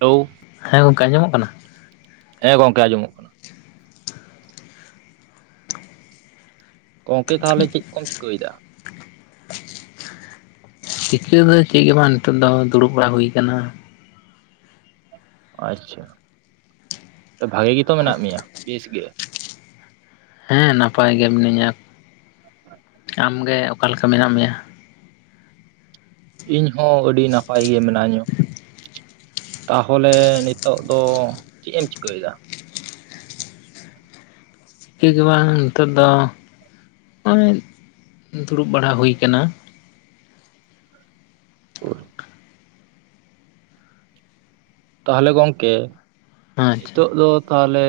Hello ᱦᱮᱸ ᱜᱚᱢᱠᱮ ᱟᱸᱡᱚᱢᱚᱜ ᱠᱟᱱᱟ? ᱦᱮᱸ ᱜᱚᱝᱠᱮ ᱟᱸᱡᱢᱚᱜ ᱠᱟᱱᱟ᱾ ᱜᱚᱝᱠᱮ ᱛᱟᱦᱚᱞᱮ ᱪᱮᱫ ᱠᱚᱢ ᱪᱤᱠᱟᱹᱭᱮᱫᱟ ᱪᱤᱠᱟᱹ ᱫᱚ ᱪᱮᱫ ᱜᱮ ᱵᱟᱝ ᱱᱤᱛᱚᱜ ᱫᱚ ᱫᱩᱲᱩᱵ ᱵᱟᱲᱟ ᱦᱩᱭ ᱟᱠᱟᱱᱟ᱾ ᱟᱪᱪᱷᱟ ᱵᱷᱟᱜᱮ ᱜᱮᱛᱚ ᱢᱮᱱᱟᱜ ᱢᱮᱭᱟ ᱵᱮᱥ ᱜᱮ ᱦᱮᱸ ᱱᱟᱯᱟᱭ ᱜᱮ ᱢᱤᱱᱟᱹᱧᱟ᱾ ᱟᱢ ᱜᱮ ᱚᱠᱟ ᱞᱮᱠᱟ ᱢᱮᱱᱟᱜ ᱢᱮᱭᱟ? ᱤᱧ ᱦᱚᱸ ᱟᱹᱰᱤ ᱱᱟᱯᱟᱭ ᱜᱮ ᱢᱤᱱᱟᱹᱧᱟᱹ ᱛᱟᱦᱚᱞᱮ ᱱᱤᱛᱳᱜ ᱫᱚ ᱪᱮᱫ ᱮᱢ ᱪᱤᱠᱟᱹᱭᱮᱫᱟ ᱪᱤᱠᱟᱹᱜᱮ ᱵᱟᱝ ᱱᱤᱛᱚᱜ ᱫᱚ ᱚᱸᱭ ᱫᱩᱲᱩᱵ ᱵᱟᱲᱟ ᱦᱩᱭ ᱟᱠᱟᱱᱟ [inaudible] ᱛᱟᱦᱚᱞᱮ ᱜᱚᱝᱠᱮ ᱟᱪᱪᱷᱟ ᱱᱤᱛᱚᱜ ᱫᱚ ᱛᱟᱦᱚᱞᱮ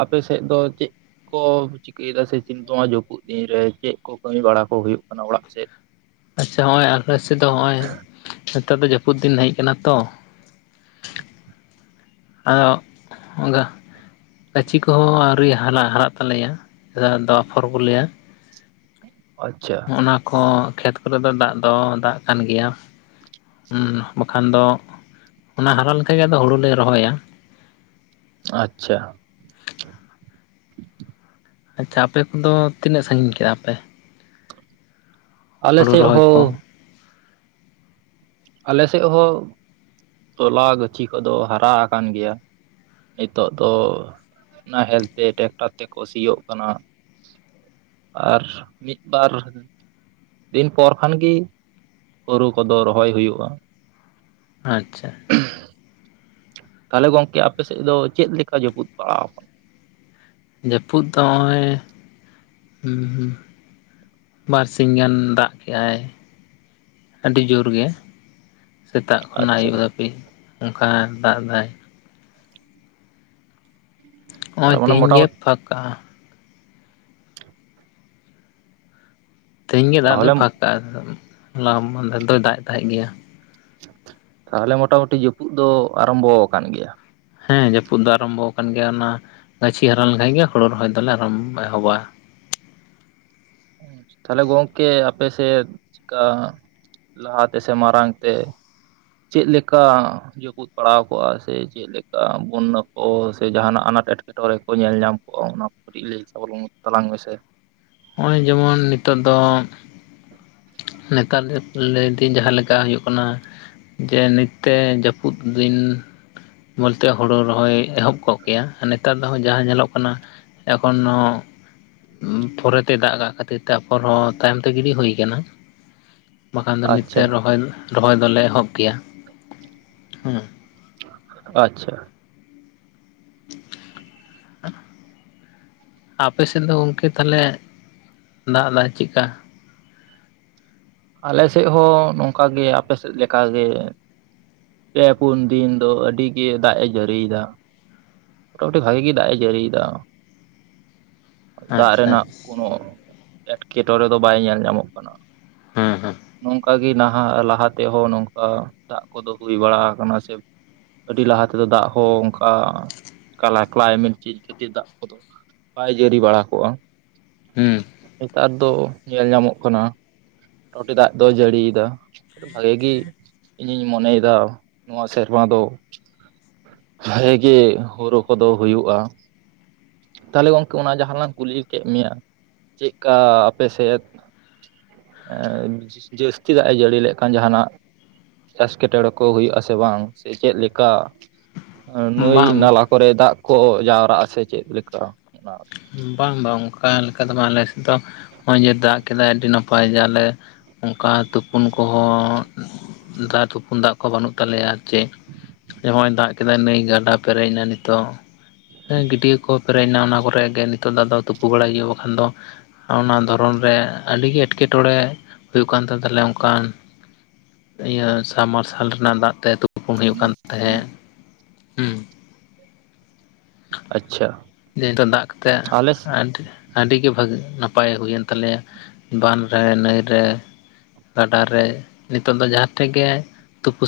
ᱟᱯᱮ ᱥᱮᱫ ᱫᱚ ᱪᱮᱫ ᱠᱚ ᱪᱤᱠᱟᱹᱭᱮᱫᱟ ᱥᱮ ᱪᱤᱱᱛᱟᱹᱼᱟ ᱡᱟᱹᱯᱩᱫ ᱫᱤᱱ ᱨᱮ ᱪᱮᱫ ᱠᱚ ᱠᱟᱹᱢᱤ ᱵᱟᱲᱟ ᱠᱚ ᱦᱩᱭᱩᱜ ᱠᱟᱱᱟ ᱚᱲᱟᱜ ᱥᱮᱫ? ᱟᱪᱪᱷᱟ ᱱᱚᱜᱼᱚᱭ ᱟᱯᱮ ᱥᱮᱫ ᱫᱚ ᱱᱚᱜᱼᱚᱭ ᱱᱮᱛᱟᱨ ᱫᱚ ᱡᱟᱹᱯᱩᱫ ᱫᱤᱱ ᱦᱮᱡ ᱠᱟᱱᱟ ᱛᱚ᱾ ᱟ ᱚᱜ ᱟᱫᱚ ᱜᱟᱹᱪᱷᱤ ᱠᱚᱦᱚᱸ ᱟᱹᱣᱨᱤ ᱦᱟᱨᱟ ᱦᱟᱨᱟᱜ ᱛᱟᱞᱮᱭᱟ ᱟᱞᱮᱥᱮᱫ ᱫᱚ ᱟᱯᱷᱚᱨ ᱠᱚ ᱞᱟᱹᱭᱟ ᱟᱪᱪᱷᱟ ᱚᱱᱟ ᱠᱚ ᱠᱷᱮᱛ ᱠᱚᱨᱮ ᱫᱚ ᱫᱟᱜ ᱫᱚ ᱫᱟᱜ ᱠᱟᱱ ᱜᱮᱭᱟ᱾ ᱦᱩᱸ ᱵᱟᱠᱷᱟᱱ ᱫᱚ ᱚᱱᱟ ᱦᱟᱨᱟ ᱞᱮᱠᱟ ᱜᱮ ᱟᱫᱚ ᱦᱩᱲᱩ ᱞᱮ ᱨᱚᱦᱚᱭᱟ᱾ ᱟᱪᱪᱷᱟ ᱟᱪᱪᱷᱟ ᱟᱯᱮ ᱠᱚᱫᱚ ᱛᱤᱱᱟᱹᱜ ᱥᱟᱺᱜᱤᱧ ᱠᱮᱫᱟᱯᱮ? ᱟᱞᱮ ᱥᱮᱫ ᱨᱚᱦᱚᱭ ᱠᱚ? ᱦᱚᱸ ᱟᱞᱮᱥᱮᱫ ᱦᱚᱸ ᱛᱚᱞᱟ ᱜᱟᱹᱪᱷᱤ ᱠᱚᱫᱚ ᱦᱟᱨᱟ ᱟᱠᱟᱱ ᱜᱮᱭᱟ᱾ ᱱᱤᱛᱚᱜ ᱫᱚ ᱱᱟᱦᱮᱞ ᱛᱮ ᱴᱮᱠᱴᱟᱨ ᱛᱮᱠᱚ ᱥᱤᱭᱳᱜ ᱠᱟᱱᱟ᱾ ᱟᱨ ᱢᱤᱫ ᱵᱟᱨ ᱫᱤᱱ ᱯᱚᱨ ᱠᱷᱟᱱᱜ ᱜᱮ ᱦᱳᱲᱳ ᱠᱚᱫᱚ ᱨᱚᱦᱚᱭ ᱦᱩᱭᱩᱜᱼᱟ ᱟᱪᱪᱷᱟ [unintelligible] ᱛᱟᱦᱚᱞᱮ ᱜᱚᱝᱠᱮ ᱟᱯᱮ ᱥᱮᱫ ᱫᱚ ᱪᱮᱫ ᱞᱮᱠᱟ ᱡᱟᱹᱯᱩᱫ ᱯᱟᱲᱟᱣ ᱟᱠᱟᱱᱟ? ᱡᱟᱹᱯᱩᱫ ᱫᱚ ᱱᱚᱜᱼᱚᱭ ᱵᱟᱨ ᱥᱤᱧ ᱜᱟᱱ ᱫᱟᱜ ᱠᱮᱜ ᱟᱭ ᱟᱹᱰᱤ ᱡᱳᱨ ᱜᱮ ᱥᱮᱛᱟᱜ ᱠᱷᱚᱱᱟᱜ ᱟᱪᱪᱷᱟ ᱟᱭᱩᱵ ᱫᱟᱹᱵᱤᱡ ᱚᱱᱠᱟ ᱫᱟᱜ ᱫᱟᱭ ᱱᱚᱜᱼᱚᱭ ᱛᱟᱨᱢᱟᱱᱮ ᱛᱮᱦᱮᱧ ᱜᱮ ᱢᱚᱴᱟᱢᱩᱴᱤ ᱯᱷᱟᱠ ᱠᱟᱜ-ᱟ ᱛᱮᱦᱮᱧ ᱜᱮ ᱫᱟᱜ ᱛᱟᱦᱚᱞᱮ ᱫᱚᱭ ᱯᱷᱟᱸᱠᱟᱜᱼᱟ ᱦᱚᱞᱟ ᱢᱟᱸᱫᱷᱮᱨ ᱫᱚᱭ ᱫᱟᱜ ᱮ ᱛᱟᱦᱮᱸᱫ ᱜᱮᱭᱟ᱾ ᱛᱟᱦᱚᱞᱮ ᱢᱚᱴᱟᱢᱩᱴᱤ ᱡᱟᱹᱯᱩᱫ ᱫᱚ ᱟᱨᱟᱢᱵᱚ ᱟᱠᱟᱱ ᱜᱮᱭᱟ᱾ ᱦᱮᱸ ᱡᱟᱹᱯᱩᱫ ᱫᱚ ᱟᱨᱟᱢᱵᱚ ᱟᱠᱟᱱ ᱜᱮᱭᱟ ᱚᱱᱟ ᱜᱟᱹᱪᱷᱤ ᱦᱟᱨᱟ ᱞᱮᱱᱠᱷᱟᱱ ᱜᱮ ᱦᱳᱲᱳ ᱨᱚᱦᱚᱭ ᱫᱚᱞᱮ ᱟᱨᱚᱢ ᱮᱦᱚᱵᱼᱟ᱾ ᱛᱟᱦᱚᱞᱮ ᱜᱚᱝᱠᱮ ᱟᱯᱮᱥᱮᱫ ᱪᱤᱠᱟ ᱞᱟᱦᱟᱛᱮ ᱥᱮ ᱢᱟᱨᱟᱝ ᱛᱮ ᱪᱮᱫ ᱞᱮᱠᱟ ᱡᱟᱹᱯᱩᱫ ᱯᱟᱲᱟᱣ ᱠᱚᱜᱼᱟ ᱥᱮ ᱪᱮᱫᱞᱮᱠᱟ ᱵᱚᱱᱱᱚ ᱠᱚ ᱥᱮ ᱡᱟᱦᱱᱟᱜ ᱟᱱᱟᱴ ᱮᱸᱴᱠᱮᱴᱚᱲᱮ ᱠᱚ ᱧᱮᱞ ᱧᱟᱢ ᱠᱚᱜᱼᱟ ᱚᱱᱟ ᱠᱟᱹᱴᱤᱡ ᱞᱟᱹᱭ [inaudible] ᱛᱟᱞᱟᱝ ᱢᱮ ᱥᱮ ᱱᱚᱜᱼᱚᱭ ᱡᱮᱢᱚᱱ ᱱᱤᱛᱚᱜ ᱫᱚ ᱱᱮᱛᱟᱨ ᱫᱚ ᱞᱟᱹᱭᱫᱟᱹᱧ ᱡᱟᱦᱟᱸ ᱞᱮᱠᱟ ᱦᱩᱭᱩᱜ ᱠᱟᱱᱟ ᱡᱮ ᱱᱤᱛᱛᱮ ᱡᱟᱹᱯᱩᱫ ᱫᱤᱱ ᱵᱚᱞᱛᱮ ᱦᱩᱲᱩ ᱨᱚᱦᱚᱭ ᱮᱦᱚᱵ ᱠᱚᱜ ᱠᱮᱭᱟ ᱟᱨ ᱱᱮᱛᱟᱨ ᱫᱚ ᱡᱟᱦᱟᱸ ᱧᱮᱞᱚᱜ ᱠᱟᱱᱟ ᱮᱠᱷᱚᱱᱳ ᱯᱚᱨᱮᱛᱮ ᱫᱟᱜ ᱠᱟᱜ ᱠᱷᱟᱹᱛᱤᱨ ᱛᱮ ᱟᱨᱯᱚᱨ ᱦᱚᱸ ᱛᱟᱭᱚᱢ ᱛᱮ ᱜᱤᱰᱤ ᱦᱩᱭ ᱟᱠᱟᱱᱟ ᱵᱟᱠᱷᱟᱱ ᱫᱚ ᱱᱤᱛᱛᱮ ᱟᱪᱪᱷᱟ ᱨᱚᱦᱚᱭ ᱨᱚᱦᱚᱭ ᱫᱚᱞᱮ ᱮᱦᱚᱵ ᱠᱮᱭᱟ ᱟᱪᱪᱷᱟ [inaudible] ᱟᱯᱮ ᱥᱮᱫ ᱫᱚ ᱜᱚᱢᱠᱮ ᱛᱟᱦᱚᱞᱮ ᱫᱟᱜ ᱮᱫᱟ ᱪᱮᱫᱠᱟ? ᱟᱞᱮ ᱥᱮᱫ ᱦᱚᱸ ᱱᱚᱝᱠᱟ ᱜᱮ ᱟᱯᱮ ᱥᱮᱫ ᱞᱮᱠᱟ ᱜᱮ᱾ ᱯᱮ ᱯᱩᱱ ᱫᱤᱱ ᱫᱚ ᱟᱹᱰᱤ ᱜᱮ ᱫᱟᱜ ᱮ ᱡᱟᱹᱲᱤᱭᱮᱫᱟ᱾ ᱢᱚᱴᱟ ᱢᱩᱴᱤ ᱵᱷᱟᱜᱤ ᱜᱮ ᱫᱟᱜ ᱮ ᱡᱟᱹᱲᱤᱭᱮᱫᱟ᱾ ᱫᱟᱜ ᱟᱪᱪᱷᱟ ᱟᱪᱪᱷᱟ ᱨᱮᱱᱟᱜ ᱠᱳᱱᱳ ᱮᱴᱠᱮᱴᱚᱬᱮ ᱫᱚ ᱵᱟᱭ ᱧᱮᱞ ᱧᱟᱢᱚᱜ ᱠᱟᱱᱟ᱾ ᱦᱮᱸ ᱦᱮᱸ ᱱᱚᱝᱠᱟ ᱜᱮ ᱱᱟᱦᱟᱜ ᱞᱟᱦᱟ ᱛᱮᱦᱚᱸ ᱱᱚᱝᱠᱟ ᱫᱟᱜ ᱠᱚᱫᱚ ᱦᱩᱭ ᱵᱟᱲᱟ ᱟᱠᱟᱱᱟ ᱥᱮ ᱟᱹᱰᱤ ᱞᱟᱦᱟ ᱛᱮ ᱫᱚ ᱫᱟᱜ ᱦᱚᱸ ᱚᱱᱠᱟ ᱠᱟᱞᱟ ᱠᱟᱞᱟᱭᱢᱮᱴ ᱪᱮᱡ ᱠᱷᱟᱹᱛᱤᱨ ᱫᱟᱜ ᱠᱚᱫᱚ ᱵᱟᱭ ᱡᱟᱹᱨᱤ ᱵᱟᱲᱟ ᱠᱚᱜ-ᱟ᱾ ᱦᱩᱸ ᱱᱮᱛᱟᱨ ᱫᱚ ᱧᱮᱞ ᱧᱟᱢᱚᱜ ᱠᱟᱱᱟ ᱢᱳᱴᱟᱢᱩᱴᱤ ᱫᱟᱜ ᱫᱚᱭ ᱡᱟᱹᱲᱤᱭ ᱫᱟ ᱵᱷᱟᱜᱤ ᱜᱮ ᱤᱧᱤᱧ ᱢᱚᱱᱮᱭᱮᱫᱟ ᱱᱚᱣᱟ ᱥᱮᱨᱢᱟ ᱫᱚ ᱦᱟᱭ ᱜᱮ ᱦᱩᱲᱩ ᱠᱚᱫᱚ ᱦᱩᱭᱩᱜ-ᱟ᱾ ᱛᱟᱦᱚᱞᱮ ᱜᱚᱝᱠᱮ ᱚᱱᱟ ᱡᱟᱦᱟᱸ ᱞᱟᱝ ᱠᱩᱞᱤ ᱠᱮᱫ ᱢᱮᱭᱟ᱾ ᱪᱮᱫᱠᱟ ᱟᱯᱮ ᱥᱮᱫ? ᱮᱸ ᱡᱟᱹᱥᱛᱤ ᱫᱟᱜ ᱮ ᱡᱟᱹᱲᱤ ᱞᱮᱜ ᱠᱷᱟᱱ ᱡᱟᱦᱟᱸᱱᱟᱜ ᱪᱟᱥ ᱠᱮᱴᱚᱬᱮ ᱠᱚ ᱦᱩᱭᱩᱜ-ᱟ ᱥᱮ ᱵᱟᱝ ᱥᱮ ᱪᱮᱫ ᱞᱮᱠᱟ? ᱱᱟᱹᱭ ᱵᱟᱝ ᱱᱟᱞᱟ ᱠᱚᱨᱮ ᱫᱟᱜ ᱠᱚ ᱡᱟᱣᱨᱟᱜ-ᱟ ᱥᱮ ᱪᱮᱫ ᱞᱮᱠᱟ ᱚᱱᱟ? ᱵᱟᱝ ᱵᱟᱝ ᱚᱱᱠᱟ ᱞᱮᱠᱟ ᱫᱚ ᱵᱟᱝ ᱟᱞᱮ ᱥᱮᱫ ᱫᱚ ᱱᱚᱜ-ᱚᱭ ᱡᱮ ᱫᱟᱜ ᱠᱮᱫᱟᱭ ᱟᱹᱰᱤ ᱱᱟᱯᱟᱭ ᱡᱟᱞᱮ ᱚᱱᱠᱟ ᱛᱩᱯᱩᱱ ᱠᱚᱦᱚᱸ ᱫᱟᱜ ᱛᱩᱯᱩᱱ ᱫᱟᱜ ᱠᱚ ᱠᱚ ᱵᱟᱹᱱᱩᱜ ᱛᱟᱞᱮᱭᱟ ᱡᱮ ᱱᱚᱜ-ᱚᱭ ᱫᱟᱜ ᱠᱮᱫᱟᱭ ᱱᱟᱹᱭ ᱜᱟᱰᱟ ᱯᱮᱨᱮᱡ ᱮᱱᱟ ᱱᱤᱛᱚᱜ ᱦᱮᱸ ᱜᱟᱹᱰᱭᱟᱹ ᱠᱚ ᱯᱮᱨᱮᱡ ᱮᱱᱟ, ᱚᱱᱟ ᱠᱚᱨᱮ ᱜᱮ ᱱᱤᱛᱚᱜ ᱫᱚ ᱟᱫᱚ ᱛᱩᱯᱩ ᱵᱟᱲᱟᱭ ᱦᱩᱭᱩᱜ-ᱟ᱾ ᱵᱟᱠᱷᱟᱱ ᱫᱚ ᱚᱱᱟ ᱫᱷᱚᱨᱚᱱ ᱨᱮ ᱟᱹᱰᱤ ᱜᱮ ᱮᱴᱠᱮ ᱴᱚᱬᱮ ᱦᱩᱭᱩᱜ ᱠᱟᱱ ᱛᱟᱦᱮᱸᱫ ᱛᱟᱦᱚᱞᱮ ᱚᱱᱠᱟᱱ ᱤᱭᱟᱹ ᱥᱟᱵᱢᱟᱨᱥᱟᱞ ᱨᱮᱱᱟᱜ ᱫᱟᱜ ᱛᱮ ᱛᱩᱯ ᱛᱩᱯᱩᱱ ᱦᱩᱭᱩᱜ ᱠᱟᱱ ᱛᱟᱦᱮᱸᱜ᱾ ᱦᱩᱸ ᱟᱪᱪᱷᱟ ᱱᱮ ᱱᱤᱛᱚᱜ ᱫᱟᱜ ᱠᱟᱛᱮ ᱟᱞᱮ ᱟᱹᱰᱤ ᱟᱹᱰᱤ ᱜᱮ ᱵᱷᱟᱜᱮ ᱱᱟᱯᱟᱭ ᱦᱩᱭᱮᱱ ᱛᱟᱞᱮᱭᱟ ᱵᱟᱱ ᱨᱮ ᱱᱟᱹᱭ ᱨᱮ ᱜᱟᱰᱟ ᱨᱮ ᱱᱤᱛᱚᱜ ᱫᱚ ᱡᱟᱦᱟᱸ ᱴᱷᱮᱡ ᱜᱮ ᱛᱩᱯᱩ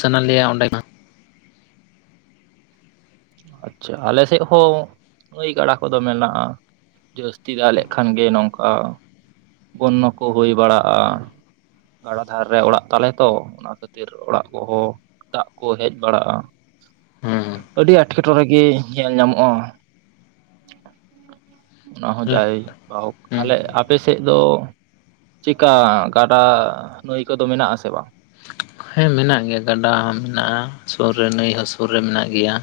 ᱥᱟᱱᱟ ᱞᱮᱭᱟ ᱚᱸᱰᱮ ᱢᱟ ᱟᱪᱪᱷᱟ ᱟᱞᱮ ᱥᱮᱫ ᱦᱚᱸ ᱱᱟᱭ ᱜᱟᱰᱟ ᱠᱚᱫᱚ ᱢᱮᱱᱟᱜ-ᱟ ᱡᱟᱹᱥᱛᱤ ᱫᱟᱜ ᱞᱮᱠᱷᱟᱱ ᱜᱮ ᱱᱚᱝᱠᱟ ᱵᱚᱱᱱᱚ ᱠᱚ ᱦᱩᱭ ᱵᱟᱲᱟᱜ-ᱟ ᱜᱟᱰᱟ ᱫᱷᱟᱨᱮ ᱨᱮ ᱚᱲᱟᱜ ᱛᱟᱞᱮ ᱛᱚ ᱚᱱᱟ ᱠᱷᱟᱹᱛᱤᱨ ᱚᱲᱟᱜ ᱠᱚᱦᱚᱸ ᱫᱟᱜ ᱠᱚ ᱦᱮᱡ ᱵᱟᱲᱟᱜ-ᱟ ᱦᱚᱸ ᱟᱹᱰᱤ ᱮᱴᱠᱮ ᱴᱚᱬᱮ ᱜᱮ ᱧᱮᱞ ᱧᱟᱢᱚᱜ-ᱟ ᱚᱱᱟ ᱦᱚᱸ ᱡᱟᱭ ᱦᱳᱠ ᱛᱟᱦᱚᱞᱮ ᱦᱩᱸ ᱟᱯᱮ ᱥᱮᱫ ᱫᱚ ᱪᱮᱠᱟ ᱜᱟᱰᱟ ᱱᱟᱹᱭ ᱠᱚᱫᱚ ᱢᱮᱱᱟᱜ ᱟᱥᱮ ᱵᱟᱝ ᱦᱮᱸ ᱢᱮᱱᱟᱜ ᱜᱮᱭᱟ ᱜᱟᱰᱟ ᱦᱚᱸ ᱢᱮᱱᱟᱜ-ᱟ ᱥᱩᱨ ᱨᱮ ᱱᱟᱹᱭ ᱦᱚᱸ ᱥᱩᱨ ᱨᱮ ᱢᱮᱱᱟᱜ ᱜᱮᱭᱟ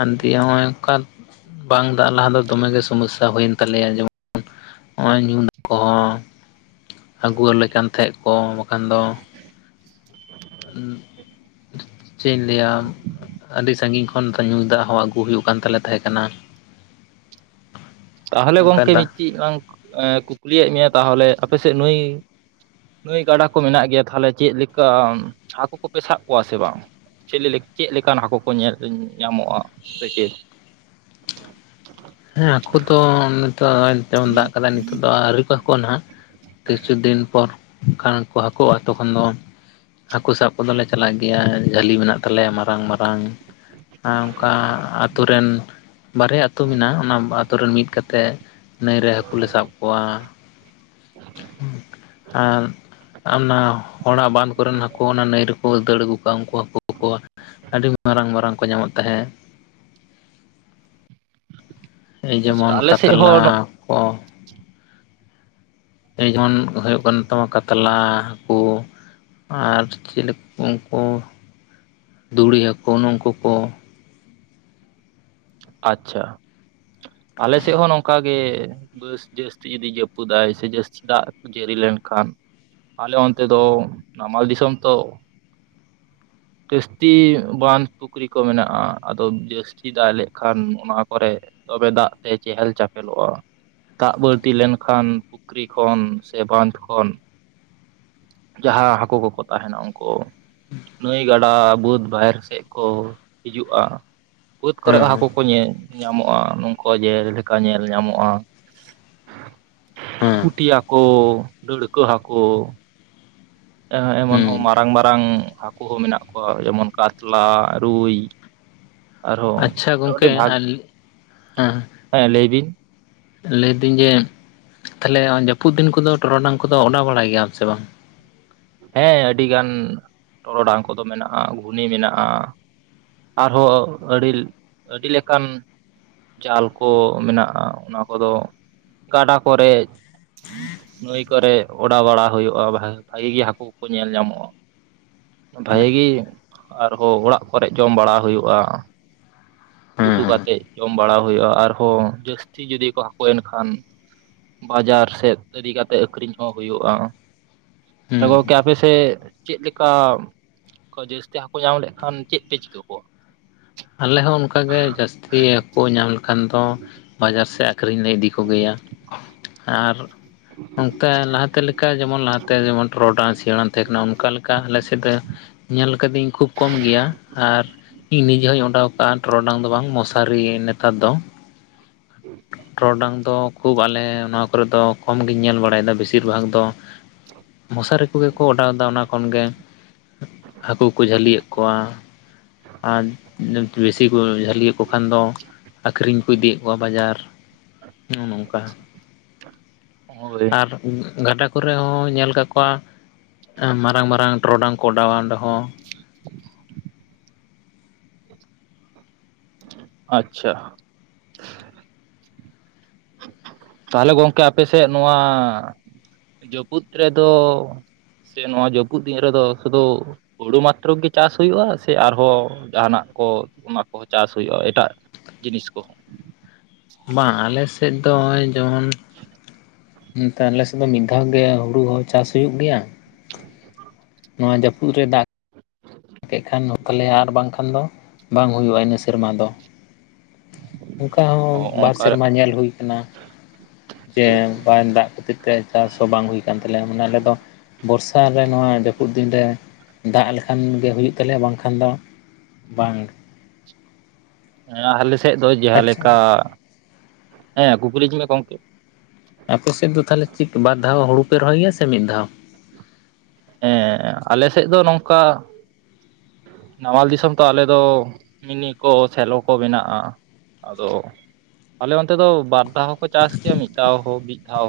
ᱟᱨ ᱫᱤᱭᱮ ᱱᱚᱜ-ᱚᱭ ᱱᱚᱝᱠᱟᱱ ᱵᱟᱝ ᱫᱟᱜ ᱞᱟᱦᱟ ᱫᱚ ᱫᱚᱢᱮᱜ ᱜᱮ ᱥᱚᱢᱚᱥᱥᱟ ᱦᱩᱭᱮᱱ ᱛᱟᱞᱮᱭᱟ ᱡᱮᱢᱚᱱ ᱱᱚᱜ-ᱚᱭ ᱧᱩ ᱠᱚᱦᱚᱸ ᱟᱹᱜᱩ ᱣᱟᱞᱮ ᱠᱟᱱ ᱛᱟᱦᱮᱸᱜ ᱠᱚ ᱵᱟᱠᱷᱟᱱ ᱫᱚ ᱪᱮᱫ ᱤᱧ ᱞᱟᱹᱭᱟ ᱟᱹᱰᱤ ᱥᱟᱺᱜᱤᱧ ᱠᱷᱚᱱ ᱥᱮ ᱧᱩ ᱫᱟᱜ ᱦᱚᱸ ᱟᱹᱜᱩ ᱦᱩᱭᱩᱜ ᱠᱟᱱ ᱛᱟᱞᱮ ᱛᱟᱦᱮᱸ ᱠᱟᱱᱟ ᱛᱟᱦᱚᱞᱮ ᱚᱱᱠᱟ ᱜᱚᱢᱠᱮ ᱫᱟᱜ ᱢᱤᱫᱴᱤᱡ ᱞᱟᱝ ᱠᱩᱠᱞᱤᱭᱮᱫ ᱢᱮᱭᱟ ᱛᱟᱦᱚᱞᱮ ᱟᱯᱮ ᱥᱮᱫ ᱱᱩᱭ ᱱᱟᱹᱭ ᱜᱟᱰᱟ ᱠᱚ ᱢᱮᱱᱟᱜ ᱜᱮᱭᱟ ᱛᱟᱦᱚᱞᱮ ᱪᱮᱫ ᱞᱮᱠᱟ ᱦᱟᱹᱠᱩ ᱠᱚᱯᱮ ᱥᱟᱵ ᱠᱚᱣᱟ ᱥᱮ ᱵᱟᱝ ᱪᱤᱞᱤ ᱞᱮ ᱪᱮᱫ ᱞᱮᱠᱟᱱ ᱦᱟᱹᱠᱩ ᱠᱚ ᱧᱮᱞ ᱧᱟᱢᱚᱜ-ᱟ ᱥᱮ ᱪᱮᱫ ᱦᱮᱸ ᱦᱟᱹᱠᱩ ᱫᱚ ᱱᱤᱛᱳᱜ ᱛᱮᱢᱚᱱ ᱫᱟᱜ ᱟᱠᱟᱫᱟᱭ ᱱᱤᱛᱳᱜ ᱫᱚ ᱟᱹᱣᱨᱤ ᱠᱚ ᱦᱟᱹᱠᱩᱜ-ᱟ ᱱᱷᱟᱜ ᱠᱤᱪᱷᱩ ᱫᱤᱱ ᱯᱚᱨ ᱠᱷᱟᱱ ᱠᱚ ᱦᱟᱹᱠᱩᱜ-ᱟ ᱛᱚᱠᱷᱚᱱ ᱫᱚ ᱦᱟᱹᱠᱩ ᱥᱟᱵ ᱠᱚᱫᱚ ᱞᱮ ᱪᱟᱞᱟᱜ ᱜᱮᱭᱟ ᱡᱷᱟᱹᱞᱤ ᱢᱮᱱᱟᱜ ᱛᱟᱞᱮᱭᱟ ᱢᱟᱨᱟᱝ ᱢᱟᱨᱟᱝ ᱚᱱᱠᱟ ᱟᱛᱳ ᱨᱮᱱ ᱵᱟᱨᱭᱟ ᱟᱹᱛᱩ ᱢᱮᱱᱟᱜ-ᱟ ᱚᱱᱟ ᱟᱹᱛᱩ ᱨᱮᱱ ᱢᱤᱫ ᱠᱟᱛᱮ ᱛᱮ ᱱᱟᱹᱭ ᱨᱮ ᱦᱟᱹᱠᱩ ᱞᱮ ᱥᱟᱵ ᱠᱚᱣᱟ ᱟᱨ ᱚᱱᱟ ᱦᱚᱲᱟᱜ ᱵᱟᱸᱫᱷ ᱠᱚᱨᱮᱱ ᱦᱟᱹᱠᱩ ᱚᱱᱟ ᱱᱟᱹᱭ ᱨᱮᱠᱚ ᱫᱟᱹᱲ ᱟᱹᱜᱩ ᱠᱟᱜᱼᱟ ᱩᱱᱠᱩ ᱦᱟᱹᱠᱩ ᱠᱚ ᱟᱹᱰᱤ ᱢᱟᱨᱟᱝ ᱢᱟᱨᱟᱝ ᱠᱚ ᱧᱟᱢᱚᱜ ᱛᱟᱦᱮᱸᱜ ᱮᱭ ᱟᱪᱪᱷᱟ ᱡᱮᱢᱚᱱ ᱟᱞᱮ ᱥᱮᱫ ᱠᱟᱛᱞᱟ ᱦᱚᱸ ᱠᱚ ᱮᱭ ᱡᱮᱢᱚᱱ ᱦᱳᱜᱳᱜ ᱠᱟᱱ ᱛᱟᱢᱟ ᱠᱟᱛᱞᱟ ᱦᱟᱹᱠᱩ ᱟᱨ ᱪᱮᱞᱮᱠ ᱩᱱᱠᱩ ᱫᱷᱩᱲᱤ ᱦᱟᱠᱩ ᱱᱚᱠᱩ ᱠᱚ ᱟᱪᱪᱷᱟ ᱟᱞᱮ ᱥᱮᱫ ᱦᱚᱸ ᱱᱚᱝᱠᱟ ᱜᱮ ᱵᱟᱹᱥ ᱡᱟᱹᱥᱛᱤ ᱡᱩᱫᱤ ᱡᱟᱹᱯᱩᱫᱟᱭ ᱥᱮ ᱡᱟᱹᱥᱛᱤ ᱫᱟᱜ ᱡᱟᱹᱲᱤ ᱞᱮᱱᱠᱷᱟᱱ ᱟᱞᱮ ᱚᱱᱛᱮ ᱫᱚ ᱱᱟᱢᱟᱞ ᱫᱤᱥᱚᱢ ᱛᱚ ᱡᱟᱹᱥᱛᱤ ᱵᱟᱸᱫᱷ ᱯᱩᱠᱷᱨᱤ ᱠᱚ ᱢᱮᱱᱟᱜᱼᱟ ᱟᱫᱚ ᱡᱟᱹᱥᱛᱤ ᱫᱟᱜ ᱞᱮᱠᱷᱟᱱ ᱚᱱᱟ ᱠᱚᱨᱮ ᱛᱚᱵᱮ ᱫᱟᱜ ᱛᱮ ᱪᱮᱦᱮᱞ ᱪᱟᱯᱮᱞᱚᱜᱼᱟ ᱫᱟᱜ ᱵᱟᱹᱲᱛᱤ ᱞᱮᱱ ᱠᱷᱟᱱ ᱯᱩᱠᱷᱨᱤ ᱠᱷᱚᱱ ᱥᱮ ᱵᱟᱸᱫᱷ ᱠᱷᱚᱱ ᱡᱟᱦᱟᱸ ᱦᱟᱹᱠᱩ ᱠᱚᱠᱚ ᱛᱟᱦᱮᱱᱟ ᱩᱱᱠᱩ ᱱᱟᱹᱭ ᱜᱟᱰᱟ ᱵᱟᱹᱫᱽ ᱵᱟᱦᱮᱨ ᱥᱮᱫ ᱠᱚ ᱦᱤᱡᱩᱜᱼᱟ ᱵᱟᱹᱫᱽ ᱠᱚᱨᱮ ᱦᱟᱹᱠᱩ ᱦᱮᱸ ᱠᱚ ᱧᱟᱹ ᱧᱟᱢᱚᱜᱼᱟ ᱱᱚᱝᱠᱟ ᱡᱮᱞᱮᱠᱟ ᱧᱮᱞ ᱧᱟᱢᱚᱜᱼᱟ ᱦᱮᱸ ᱯᱩᱴᱤᱭᱟ ᱦᱟᱹᱠᱩ ᱰᱟᱹᱲᱠᱟᱹ ᱦᱟᱹᱠᱩ ᱮᱢᱚᱱ ᱦᱚᱸ ᱦᱩᱸ ᱢᱟᱨᱟᱝ ᱢᱟᱨᱟᱝ ᱦᱟᱹᱠᱩ ᱦᱚᱸ ᱢᱮᱱᱟᱜ ᱠᱚᱣᱟ ᱡᱮᱢᱚᱱ ᱠᱟᱛᱞᱟ ᱨᱩᱭ ᱟᱨᱦᱚᱸ ᱟᱪᱪᱷᱟ ᱢᱚᱴᱟᱢᱩᱴᱤ ᱜᱚᱝᱠᱮ ᱵᱷᱟᱜᱽ ᱟᱨ ᱦᱮᱸ ᱦᱮᱸ ᱞᱟᱹᱭ ᱵᱤᱱ ᱞᱟᱹᱭᱫᱟᱹᱧ ᱡᱮ ᱛᱟᱦᱚᱞᱮ ᱡᱟᱹᱯᱩᱫ ᱫᱤᱱ ᱠᱚᱫᱚ ᱴᱚᱨᱚᱰᱟᱝ ᱠᱚᱫᱚ ᱚᱰᱟᱣ ᱵᱟᱲᱟᱭ ᱜᱮᱭᱟᱟᱢ ᱥᱮ ᱵᱟᱝ ᱦᱮᱸ ᱟᱹᱰᱤ ᱜᱟᱱ ᱴᱚᱨᱚᱰᱟᱝ ᱠᱚᱫᱚ ᱢᱮᱱᱟᱜᱼᱟ ᱜᱷᱩᱱᱤ ᱢᱮᱱᱟᱜᱼᱟ ᱟᱨᱦᱚᱸ ᱟᱹᱰᱤ ᱟᱹᱰᱤ ᱞᱮᱠᱟᱱ ᱡᱟᱞ ᱠᱚ ᱢᱮᱱᱟᱜᱼᱟ ᱚᱱᱟ ᱠᱚᱫᱚ ᱜᱟᱰᱟ ᱠᱚᱨᱮ ᱱᱟᱹᱭ ᱠᱚᱨᱮᱜ ᱚᱰᱟᱣ ᱵᱟᱲᱟ ᱦᱩᱭᱩᱜᱼᱟ ᱵᱷᱟᱹᱜᱤ ᱜᱮ ᱦᱟᱹᱠᱩ ᱠᱚᱠᱚ ᱧᱮᱞ ᱧᱟᱢᱚᱜᱼᱟ ᱵᱷᱟᱜᱤ ᱜᱮ ᱟᱨᱦᱚᱸ ᱚᱲᱟᱜ ᱠᱚᱨᱮ ᱡᱚᱢ ᱵᱟᱲᱟ ᱦᱩᱭᱩᱜᱼᱟ ᱩᱛᱩ ᱦᱮᱸ ᱠᱟᱛᱮᱫ ᱡᱚᱢ ᱵᱟᱲᱟ ᱦᱩᱭᱩᱜᱼᱟ ᱟᱨᱦᱚᱸ ᱡᱟᱹᱥᱛᱤ ᱡᱩᱫᱤ ᱠᱚ ᱦᱟᱹᱠᱩ ᱮᱱ ᱠᱷᱟᱱ ᱵᱟᱡᱟᱨ ᱥᱮᱫ ᱤᱫᱤ ᱠᱟᱛᱮᱫ ᱟᱠᱷᱨᱤᱧ ᱦᱚᱸ ᱦᱩᱭᱩᱜᱼᱟ ᱛᱚ ᱦᱮᱸ ᱦᱩᱸ ᱜᱚᱢᱠᱮ ᱟᱯᱮᱥᱮᱫ ᱪᱮᱫ ᱞᱮᱠᱟ ᱠᱚ ᱡᱟᱹᱥᱛᱤ ᱦᱟᱹᱠᱩ ᱧᱟᱢ ᱞᱮᱠᱷᱟᱱ ᱪᱮᱫ ᱯᱮ ᱪᱤᱠᱟᱹ ᱠᱚᱣᱟ ᱟᱞᱮ ᱦᱚᱸ ᱚᱱᱠᱟ ᱜᱮ ᱡᱟᱹᱥᱛᱤ ᱦᱟᱠᱳ ᱧᱟᱢ ᱞᱮ ᱞᱮᱠᱷᱟᱱ ᱫᱚ ᱵᱟᱡᱟᱨ ᱥᱮᱫ ᱟᱹᱠᱷᱨᱤᱧ ᱞᱮ ᱤᱫᱤ ᱠᱚᱜᱮᱭᱟ ᱟᱨ [inaudible] ᱚᱱᱠᱟ ᱞᱟᱦᱟᱛᱮ ᱞᱮᱠᱟ ᱡᱮᱢᱚᱱ ᱞᱟᱦᱟᱛᱮ ᱡᱮᱢᱚᱱ ᱴᱨᱚᱰᱟᱝ ᱥᱤᱲᱟᱹᱱ ᱛᱟᱦᱮᱸ ᱠᱟᱱᱟ ᱚᱱᱠᱟ ᱞᱮᱠᱟ ᱟᱞᱮ ᱥᱮᱫ ᱫᱚ ᱧᱮᱞ ᱟᱠᱟᱫᱟᱹᱧ ᱠᱷᱩᱵ ᱠᱚᱢ ᱜᱮᱭᱟ ᱟᱨ ᱤᱧ ᱱᱤᱡᱮ ᱦᱚᱧ ᱮᱰᱟᱣ ᱠᱟᱜᱼᱟ ᱴᱨᱚᱰᱟᱝ ᱫᱚ ᱵᱟᱝ ᱢᱚᱥᱟᱨᱤ ᱱᱮᱛᱟᱨ ᱫᱚ ᱴᱨᱚᱰᱟᱝ ᱫᱚ ᱠᱷᱩᱵ ᱟᱞᱮ ᱚᱱᱟ ᱠᱚᱨᱮᱫ ᱫᱚ ᱠᱚᱢ ᱜᱤᱧ ᱧᱮᱞ ᱵᱟᱲ ᱵᱟᱲᱟᱭᱟ ᱵᱮᱥᱤᱨ ᱵᱷᱟᱜᱽ ᱫᱚ ᱢᱚᱥᱟᱨᱤ ᱠᱚᱜᱮ ᱠᱚ ᱚᱰᱟᱣ ᱮᱫᱟ ᱚᱱᱟ ᱠᱷᱚᱱ ᱜᱮ ᱦᱟᱹᱠᱩ ᱠᱚ ᱡᱷᱟᱹᱞᱤᱭᱮᱫ ᱠᱚᱣᱟ ᱟᱨ ᱵᱮᱥᱤ ᱠᱚ ᱡᱷᱟᱹᱞᱤ ᱮᱫ ᱠᱚ ᱠᱷᱟᱱ ᱫᱚ ᱟᱹᱠᱷᱨᱤᱧ ᱠᱚ ᱤᱫᱤᱭᱮᱫ ᱠᱚᱣᱟ ᱵᱟᱡᱟᱨ ᱱᱚᱜᱼᱚᱸ ᱱᱚᱝᱠᱟ ᱦᱳᱭ ᱟᱨ ᱜᱷᱟᱰᱟ ᱠᱚᱨᱮ ᱦᱚᱸ ᱧᱮᱞ ᱟᱠᱟᱫ ᱠᱚᱣᱟ ᱢᱟᱨᱟᱝ ᱢᱟᱨᱟᱝ ᱴᱨᱚᱰᱟᱝ ᱠᱚ ᱚᱰᱟᱣᱟ ᱚᱸᱰᱮ ᱦᱚᱸ [inaudible] ᱟᱪᱪᱷᱟ ᱛᱟᱦᱚᱞᱮ ᱜᱚᱝᱠᱮ ᱟᱯᱮ ᱥᱮᱫ ᱱᱚᱣᱟ ᱡᱟᱹᱯᱩᱫ ᱨᱮᱫᱚ ᱥᱮ ᱱᱚᱣᱟ ᱡᱟᱹᱯᱩᱫ ᱫᱤᱱ ᱨᱮᱫᱚ ᱥᱩᱫᱷᱩ ᱦᱳᱲᱩ ᱢᱟᱛᱨᱚ ᱜᱮ ᱪᱟᱥ ᱦᱩᱭᱩᱜᱼᱟ ᱥᱮ ᱟᱨᱦᱚᱸ ᱡᱟᱦᱟᱸᱱᱟᱜ ᱠᱚ ᱚᱱᱟ ᱠᱚᱦᱚᱸ ᱪᱟᱥ ᱦᱩᱭᱩᱜᱼᱟ ᱮᱴᱟᱜ ᱡᱤᱱᱤᱥ ᱠᱚᱦᱚᱸ ᱵᱟᱝ ᱟᱞᱮᱥᱮᱫ ᱫᱚ ᱱᱚᱜᱼᱚᱭ ᱡᱮᱢᱚᱱ [inaudible] ᱦᱩᱸ ᱛᱟᱦᱞᱮ ᱥᱩᱫᱷᱩ ᱢᱤᱫ ᱫᱷᱟᱣ ᱜᱮ ᱦᱩᱲᱩ ᱦᱚᱸ ᱪᱟᱥ ᱦᱩᱭᱩ ᱜᱮᱭᱟ ᱱᱚᱣᱟ ᱡᱟᱹᱯᱩᱫ ᱨᱮ ᱫᱟᱜ ᱠᱮᱫ ᱠᱷᱟᱱ ᱱᱚᱛᱟᱞᱮᱭᱟ ᱟᱨ ᱵᱟᱝᱠᱷᱟᱱ ᱫᱚ ᱵᱟᱝ ᱦᱩᱭᱩᱜᱼᱟ ᱤᱱᱟᱹ ᱥᱮᱨᱢᱟ ᱫᱚ ᱚᱱᱠᱟ ᱦᱚᱸ ᱵᱟᱨ ᱚᱱᱠᱟ ᱥᱮᱨᱢᱟ ᱧᱮᱞ ᱦᱩᱭ ᱠᱟᱱᱟ ᱡᱮ ᱵᱟᱝ ᱫᱟᱜ ᱠᱷᱟᱹᱛᱤᱨ ᱪᱟᱥ ᱦᱚᱸ ᱵᱟᱝ ᱦᱩᱭ ᱠᱟᱱᱟ ᱛᱟᱞᱮᱭᱟ ᱢᱟᱱᱮ ᱟᱞᱮ ᱫᱚ ᱵᱚᱨᱥᱟ ᱨᱮ ᱱᱚᱣᱟ ᱡᱟᱹᱯᱩᱫ ᱫᱤᱱᱨᱮ ᱫᱟᱜ ᱞᱮᱠᱷᱟᱱ ᱜᱮ ᱦᱩᱭᱩᱜ ᱛᱟᱞᱮᱭᱟ ᱵᱟᱝᱠᱷᱟᱱ ᱫᱚ ᱵᱟᱝ ᱦᱮᱸ ᱟᱞᱮ ᱥᱮᱫ ᱫᱚ ᱡᱟᱦᱟᱸᱞᱮᱠᱟ ᱟᱪᱪᱷᱟ ᱦᱮᱸ ᱠᱩᱠᱞᱤᱪ ᱢᱮ ᱜᱚᱢᱠᱮ ᱟᱯᱮ ᱥᱮᱫ ᱫᱚ ᱛᱟᱦᱚᱞᱮ ᱪᱮᱫ ᱵᱟᱨ ᱫᱷᱟᱣ ᱦᱩᱲᱩ ᱯᱮ ᱨᱚᱦᱚᱭ ᱜᱮᱭᱟ ᱥᱮ ᱢᱤᱫ ᱫᱷᱟᱣ ᱦᱮᱸ ᱟᱞᱮ ᱥᱮᱫ ᱫᱚ ᱱᱚᱝᱠᱟ ᱱᱟᱢᱟᱞ ᱫᱤᱥᱚᱢ ᱛᱚ ᱟᱞᱮᱫᱚ ᱢᱤᱱᱤ ᱠᱚ ᱥᱮᱞᱚ ᱠᱚ ᱢᱮᱱᱟᱜᱼᱟ ᱟᱫᱚ ᱟᱞᱮ ᱚᱱᱛᱮ ᱫᱚ ᱵᱟᱨ ᱦᱚᱸᱠᱚ ᱪᱟᱥ ᱜᱮᱭᱟ ᱢᱤᱫ ᱫᱷᱟ ᱦᱳ ᱢᱤᱫ ᱫᱷᱟᱣ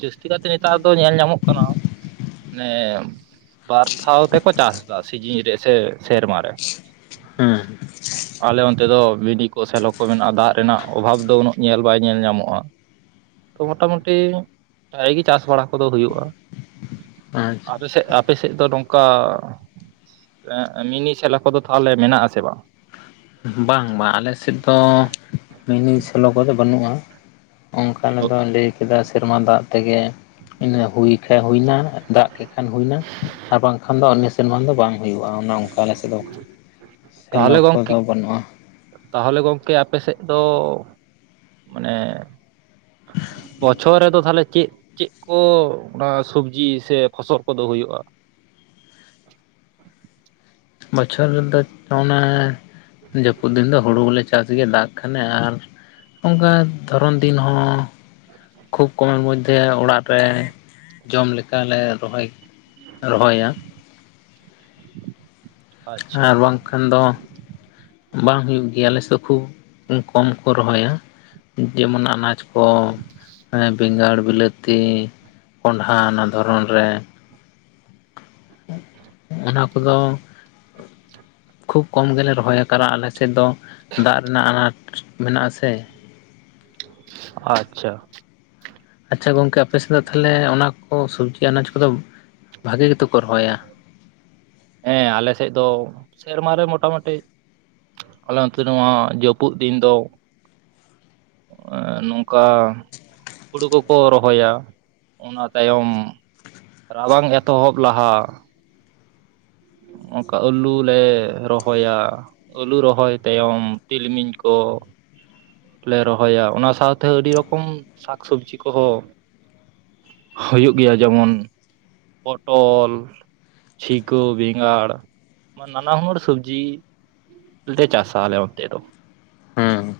ᱡᱟᱹᱥᱛᱤ ᱠᱟᱨᱛᱮ ᱱᱮᱛᱟᱨ ᱫᱚ ᱧᱮᱞ ᱧᱟᱢᱚᱜ ᱠᱟᱱᱟ [unintelligible] ᱵᱟᱨ ᱫᱷᱟᱣ ᱛᱮᱠᱚ ᱪᱟᱥ ᱮᱫᱟ ᱥᱤᱡᱤᱱ ᱨᱮ ᱥᱮ ᱥᱮᱨᱢᱟ ᱨᱮ ᱦᱩᱸ ᱟᱞᱮ ᱚᱱᱛᱮ ᱫᱚ ᱢᱤᱱᱤ ᱠᱚ ᱥᱮᱞᱚ ᱠᱚ ᱢᱮᱱᱟᱜᱼᱟ ᱫᱟᱜ ᱨᱮᱱᱟᱜ ᱚᱵᱷᱟᱵᱽ ᱫᱚ ᱩᱱᱟᱹᱜ ᱧᱮᱞ ᱵᱟᱭ ᱧᱮᱞ ᱧᱟᱢᱚᱜᱼᱟ ᱛᱚ ᱢᱚᱴᱟᱢᱩᱴᱤ ᱵᱷᱟᱜᱤ ᱜᱮ ᱪᱟᱥ ᱵᱟᱲᱟ ᱠᱚᱫᱚ ᱦᱩᱭᱩᱜᱼᱟ ᱟᱪᱪᱷᱟ ᱟᱯᱮᱥᱮᱫ ᱟᱯᱮᱥᱮᱫ ᱫᱚ ᱱᱚᱝᱠᱟ ᱢᱤᱱᱤ ᱥᱮᱞᱚ ᱠᱚᱫᱚ ᱛᱟᱦᱚᱞᱮ ᱢᱮᱱᱟᱜ ᱟᱥᱮ ᱵᱟᱝ ᱵᱟᱝ ᱵᱟᱝ ᱟᱞᱮᱥᱮᱫ ᱫᱚ ᱢᱤᱱᱤ ᱥᱮᱞᱳ ᱠᱚᱫᱚ ᱵᱟᱹᱱᱩᱜᱼᱟ ᱚᱱᱠᱟᱱ ᱫᱚ ᱞᱟᱹᱭ ᱠᱮᱫᱟ ᱥᱮᱨᱢᱟ ᱫᱟᱜ ᱛᱮᱜᱮ ᱤᱱᱟᱹ ᱦᱩᱭ ᱦᱩᱭᱱᱟ ᱫᱟᱜ ᱠᱮ ᱠᱷᱟᱱ ᱦᱩᱭᱱᱟ ᱟᱨ ᱵᱟᱝᱠᱷᱟᱱ ᱫᱚ ᱤᱱᱟᱹ ᱥᱮᱨᱢᱟ ᱫᱚ ᱵᱟᱝ ᱦᱩᱭᱩᱜᱼᱟ ᱚᱱᱮ ᱚᱱᱠᱟ ᱟᱞᱮ ᱥᱮᱫ ᱫᱚ ᱚᱱᱠᱟ ᱥᱮᱞᱳ ᱛᱟᱦᱚᱞᱮ ᱜᱚᱝᱠᱮ ᱠᱚᱫᱚ ᱵᱟᱹᱱᱩᱜᱼᱟ ᱛᱟᱦᱚᱞᱮ ᱜᱚᱝᱠᱮ ᱟᱯᱮ ᱥᱮᱫ ᱫᱚ ᱢᱟᱱᱮ ᱵᱚᱪᱷᱚᱨ ᱨᱮᱫᱚ ᱛᱟᱦᱚᱞᱮ ᱪᱮᱫ ᱪᱮᱫ ᱠᱚ ᱚᱱᱟ ᱥᱚᱵᱡᱤ ᱥᱮ ᱯᱷᱚᱥᱚᱞ ᱠᱚᱫᱚ ᱦᱩᱭᱩᱜᱼᱟ ᱵᱚᱪᱷᱚᱨ ᱨᱮᱫᱚ ᱚᱱᱮ ᱡᱟᱹᱯᱩᱫ ᱫᱤᱱ ᱫᱚ ᱦᱩᱲᱩ ᱜᱮᱞᱮ ᱪᱟᱥ ᱜᱮ ᱫᱟᱜ ᱠᱷᱟᱱᱮ ᱟᱨ ᱚᱱᱠᱟ ᱫᱷᱚᱨᱚᱱ ᱫᱤᱱ ᱦᱚᱸ ᱠᱷᱩᱵᱽ ᱠᱚᱢᱮᱨ ᱢᱚᱫᱽᱫᱷᱮ ᱚᱲᱟᱜ ᱨᱮ ᱡᱚᱢ ᱞᱮᱠᱟᱞᱮ ᱨᱚᱦᱚᱭ ᱨᱚᱦᱚᱭᱟ ᱟᱪᱪᱷᱟ ᱟᱨ ᱵᱟᱝᱠᱷᱟᱱ ᱫᱚ ᱵᱟᱝ ᱦᱩᱭᱩᱜ ᱜᱮᱭᱟ ᱟᱞᱮᱥᱮ ᱠᱷᱩᱵ ᱠᱚᱢ ᱠᱚ ᱨᱚᱦᱚᱭᱟ ᱡᱮᱢᱚᱱ ᱟᱱᱟᱡᱽ ᱠᱚ ᱠᱚ ᱵᱮᱸᱜᱟᱲ ᱵᱤᱞᱟᱹᱛᱤ ᱠᱚᱸᱰᱷᱟ ᱚᱱᱟ ᱫᱷᱚᱨᱚᱱ ᱨᱮ ᱚᱱᱟ ᱠᱚᱫᱚ ᱠᱷᱩᱵ ᱠᱚᱢ ᱜᱮᱞᱮ ᱨᱚᱦᱚᱭᱟ ᱟᱞᱮ ᱥᱮᱫ ᱫᱚ ᱫᱟᱜ ᱨᱮᱱᱟᱜ ᱟᱱᱟᱴ ᱢᱮᱱᱟᱜᱼᱟ ᱥᱮ ᱟᱪᱪᱷᱟ ᱟᱪᱪᱷᱟ ᱜᱚᱝᱠᱮ ᱟᱯᱮᱥᱮᱫ ᱫᱚ ᱛᱟᱦᱚᱞᱮ ᱚᱱᱟ ᱠᱚ ᱥᱚᱵᱽᱡᱤ ᱟᱱᱟᱡᱽ ᱠᱚᱫᱚ ᱵᱷᱟᱹᱜᱤ ᱜᱮᱛᱚ ᱠᱚ ᱨᱚᱦᱚᱭᱟ ᱦᱮᱸ ᱟᱞᱮ ᱥᱮᱫ ᱫᱚ ᱥᱮᱨᱢᱟ ᱨᱮ ᱢᱚᱴᱟᱢᱩᱴᱤ ᱟᱞᱮ ᱚᱱᱛᱮ ᱱᱚᱣᱟ ᱡᱟᱹᱯᱩᱫ ᱫᱤᱱ ᱫᱚ ᱟ ᱱᱚᱝᱠᱟ ᱦᱩᱲᱩ ᱠᱚᱠᱚ ᱨᱚᱦᱚᱭᱟ ᱚᱱᱟ ᱛᱟᱭᱚᱢ ᱨᱟᱵᱟᱝ ᱮᱛᱚᱦᱚᱵ ᱞᱟᱦᱟ ᱚᱱᱠᱟ ᱟᱹᱞᱩ ᱞᱮ ᱨᱚᱦᱚᱭᱟ ᱟᱹᱞᱩ ᱨᱚᱦᱚᱭ ᱛᱟᱭᱚᱢ ᱛᱤᱞᱢᱤᱧ ᱠᱚ ᱞᱮ ᱨᱚᱦᱚᱭᱟ ᱚᱱᱟ ᱥᱟᱶᱛᱮ ᱟᱹᱰᱤ ᱨᱚᱠᱚᱢ ᱥᱟᱠᱥᱚᱵᱽᱡᱤ ᱠᱚᱦᱚᱸ ᱦᱩᱭᱩᱜ ᱜᱮᱭᱟ ᱡᱮᱢᱚᱱ ᱯᱚᱴᱚᱞ ᱪᱷᱤᱠᱳ ᱵᱮᱸᱜᱟᱲ ᱱᱟᱱᱟ ᱦᱩᱱᱟᱹᱨ ᱥᱚᱵᱽᱡᱤ ᱰᱮ ᱪᱟᱥᱟ ᱟᱞᱮ ᱚᱱᱛᱮ ᱫᱚ ᱦᱩᱸ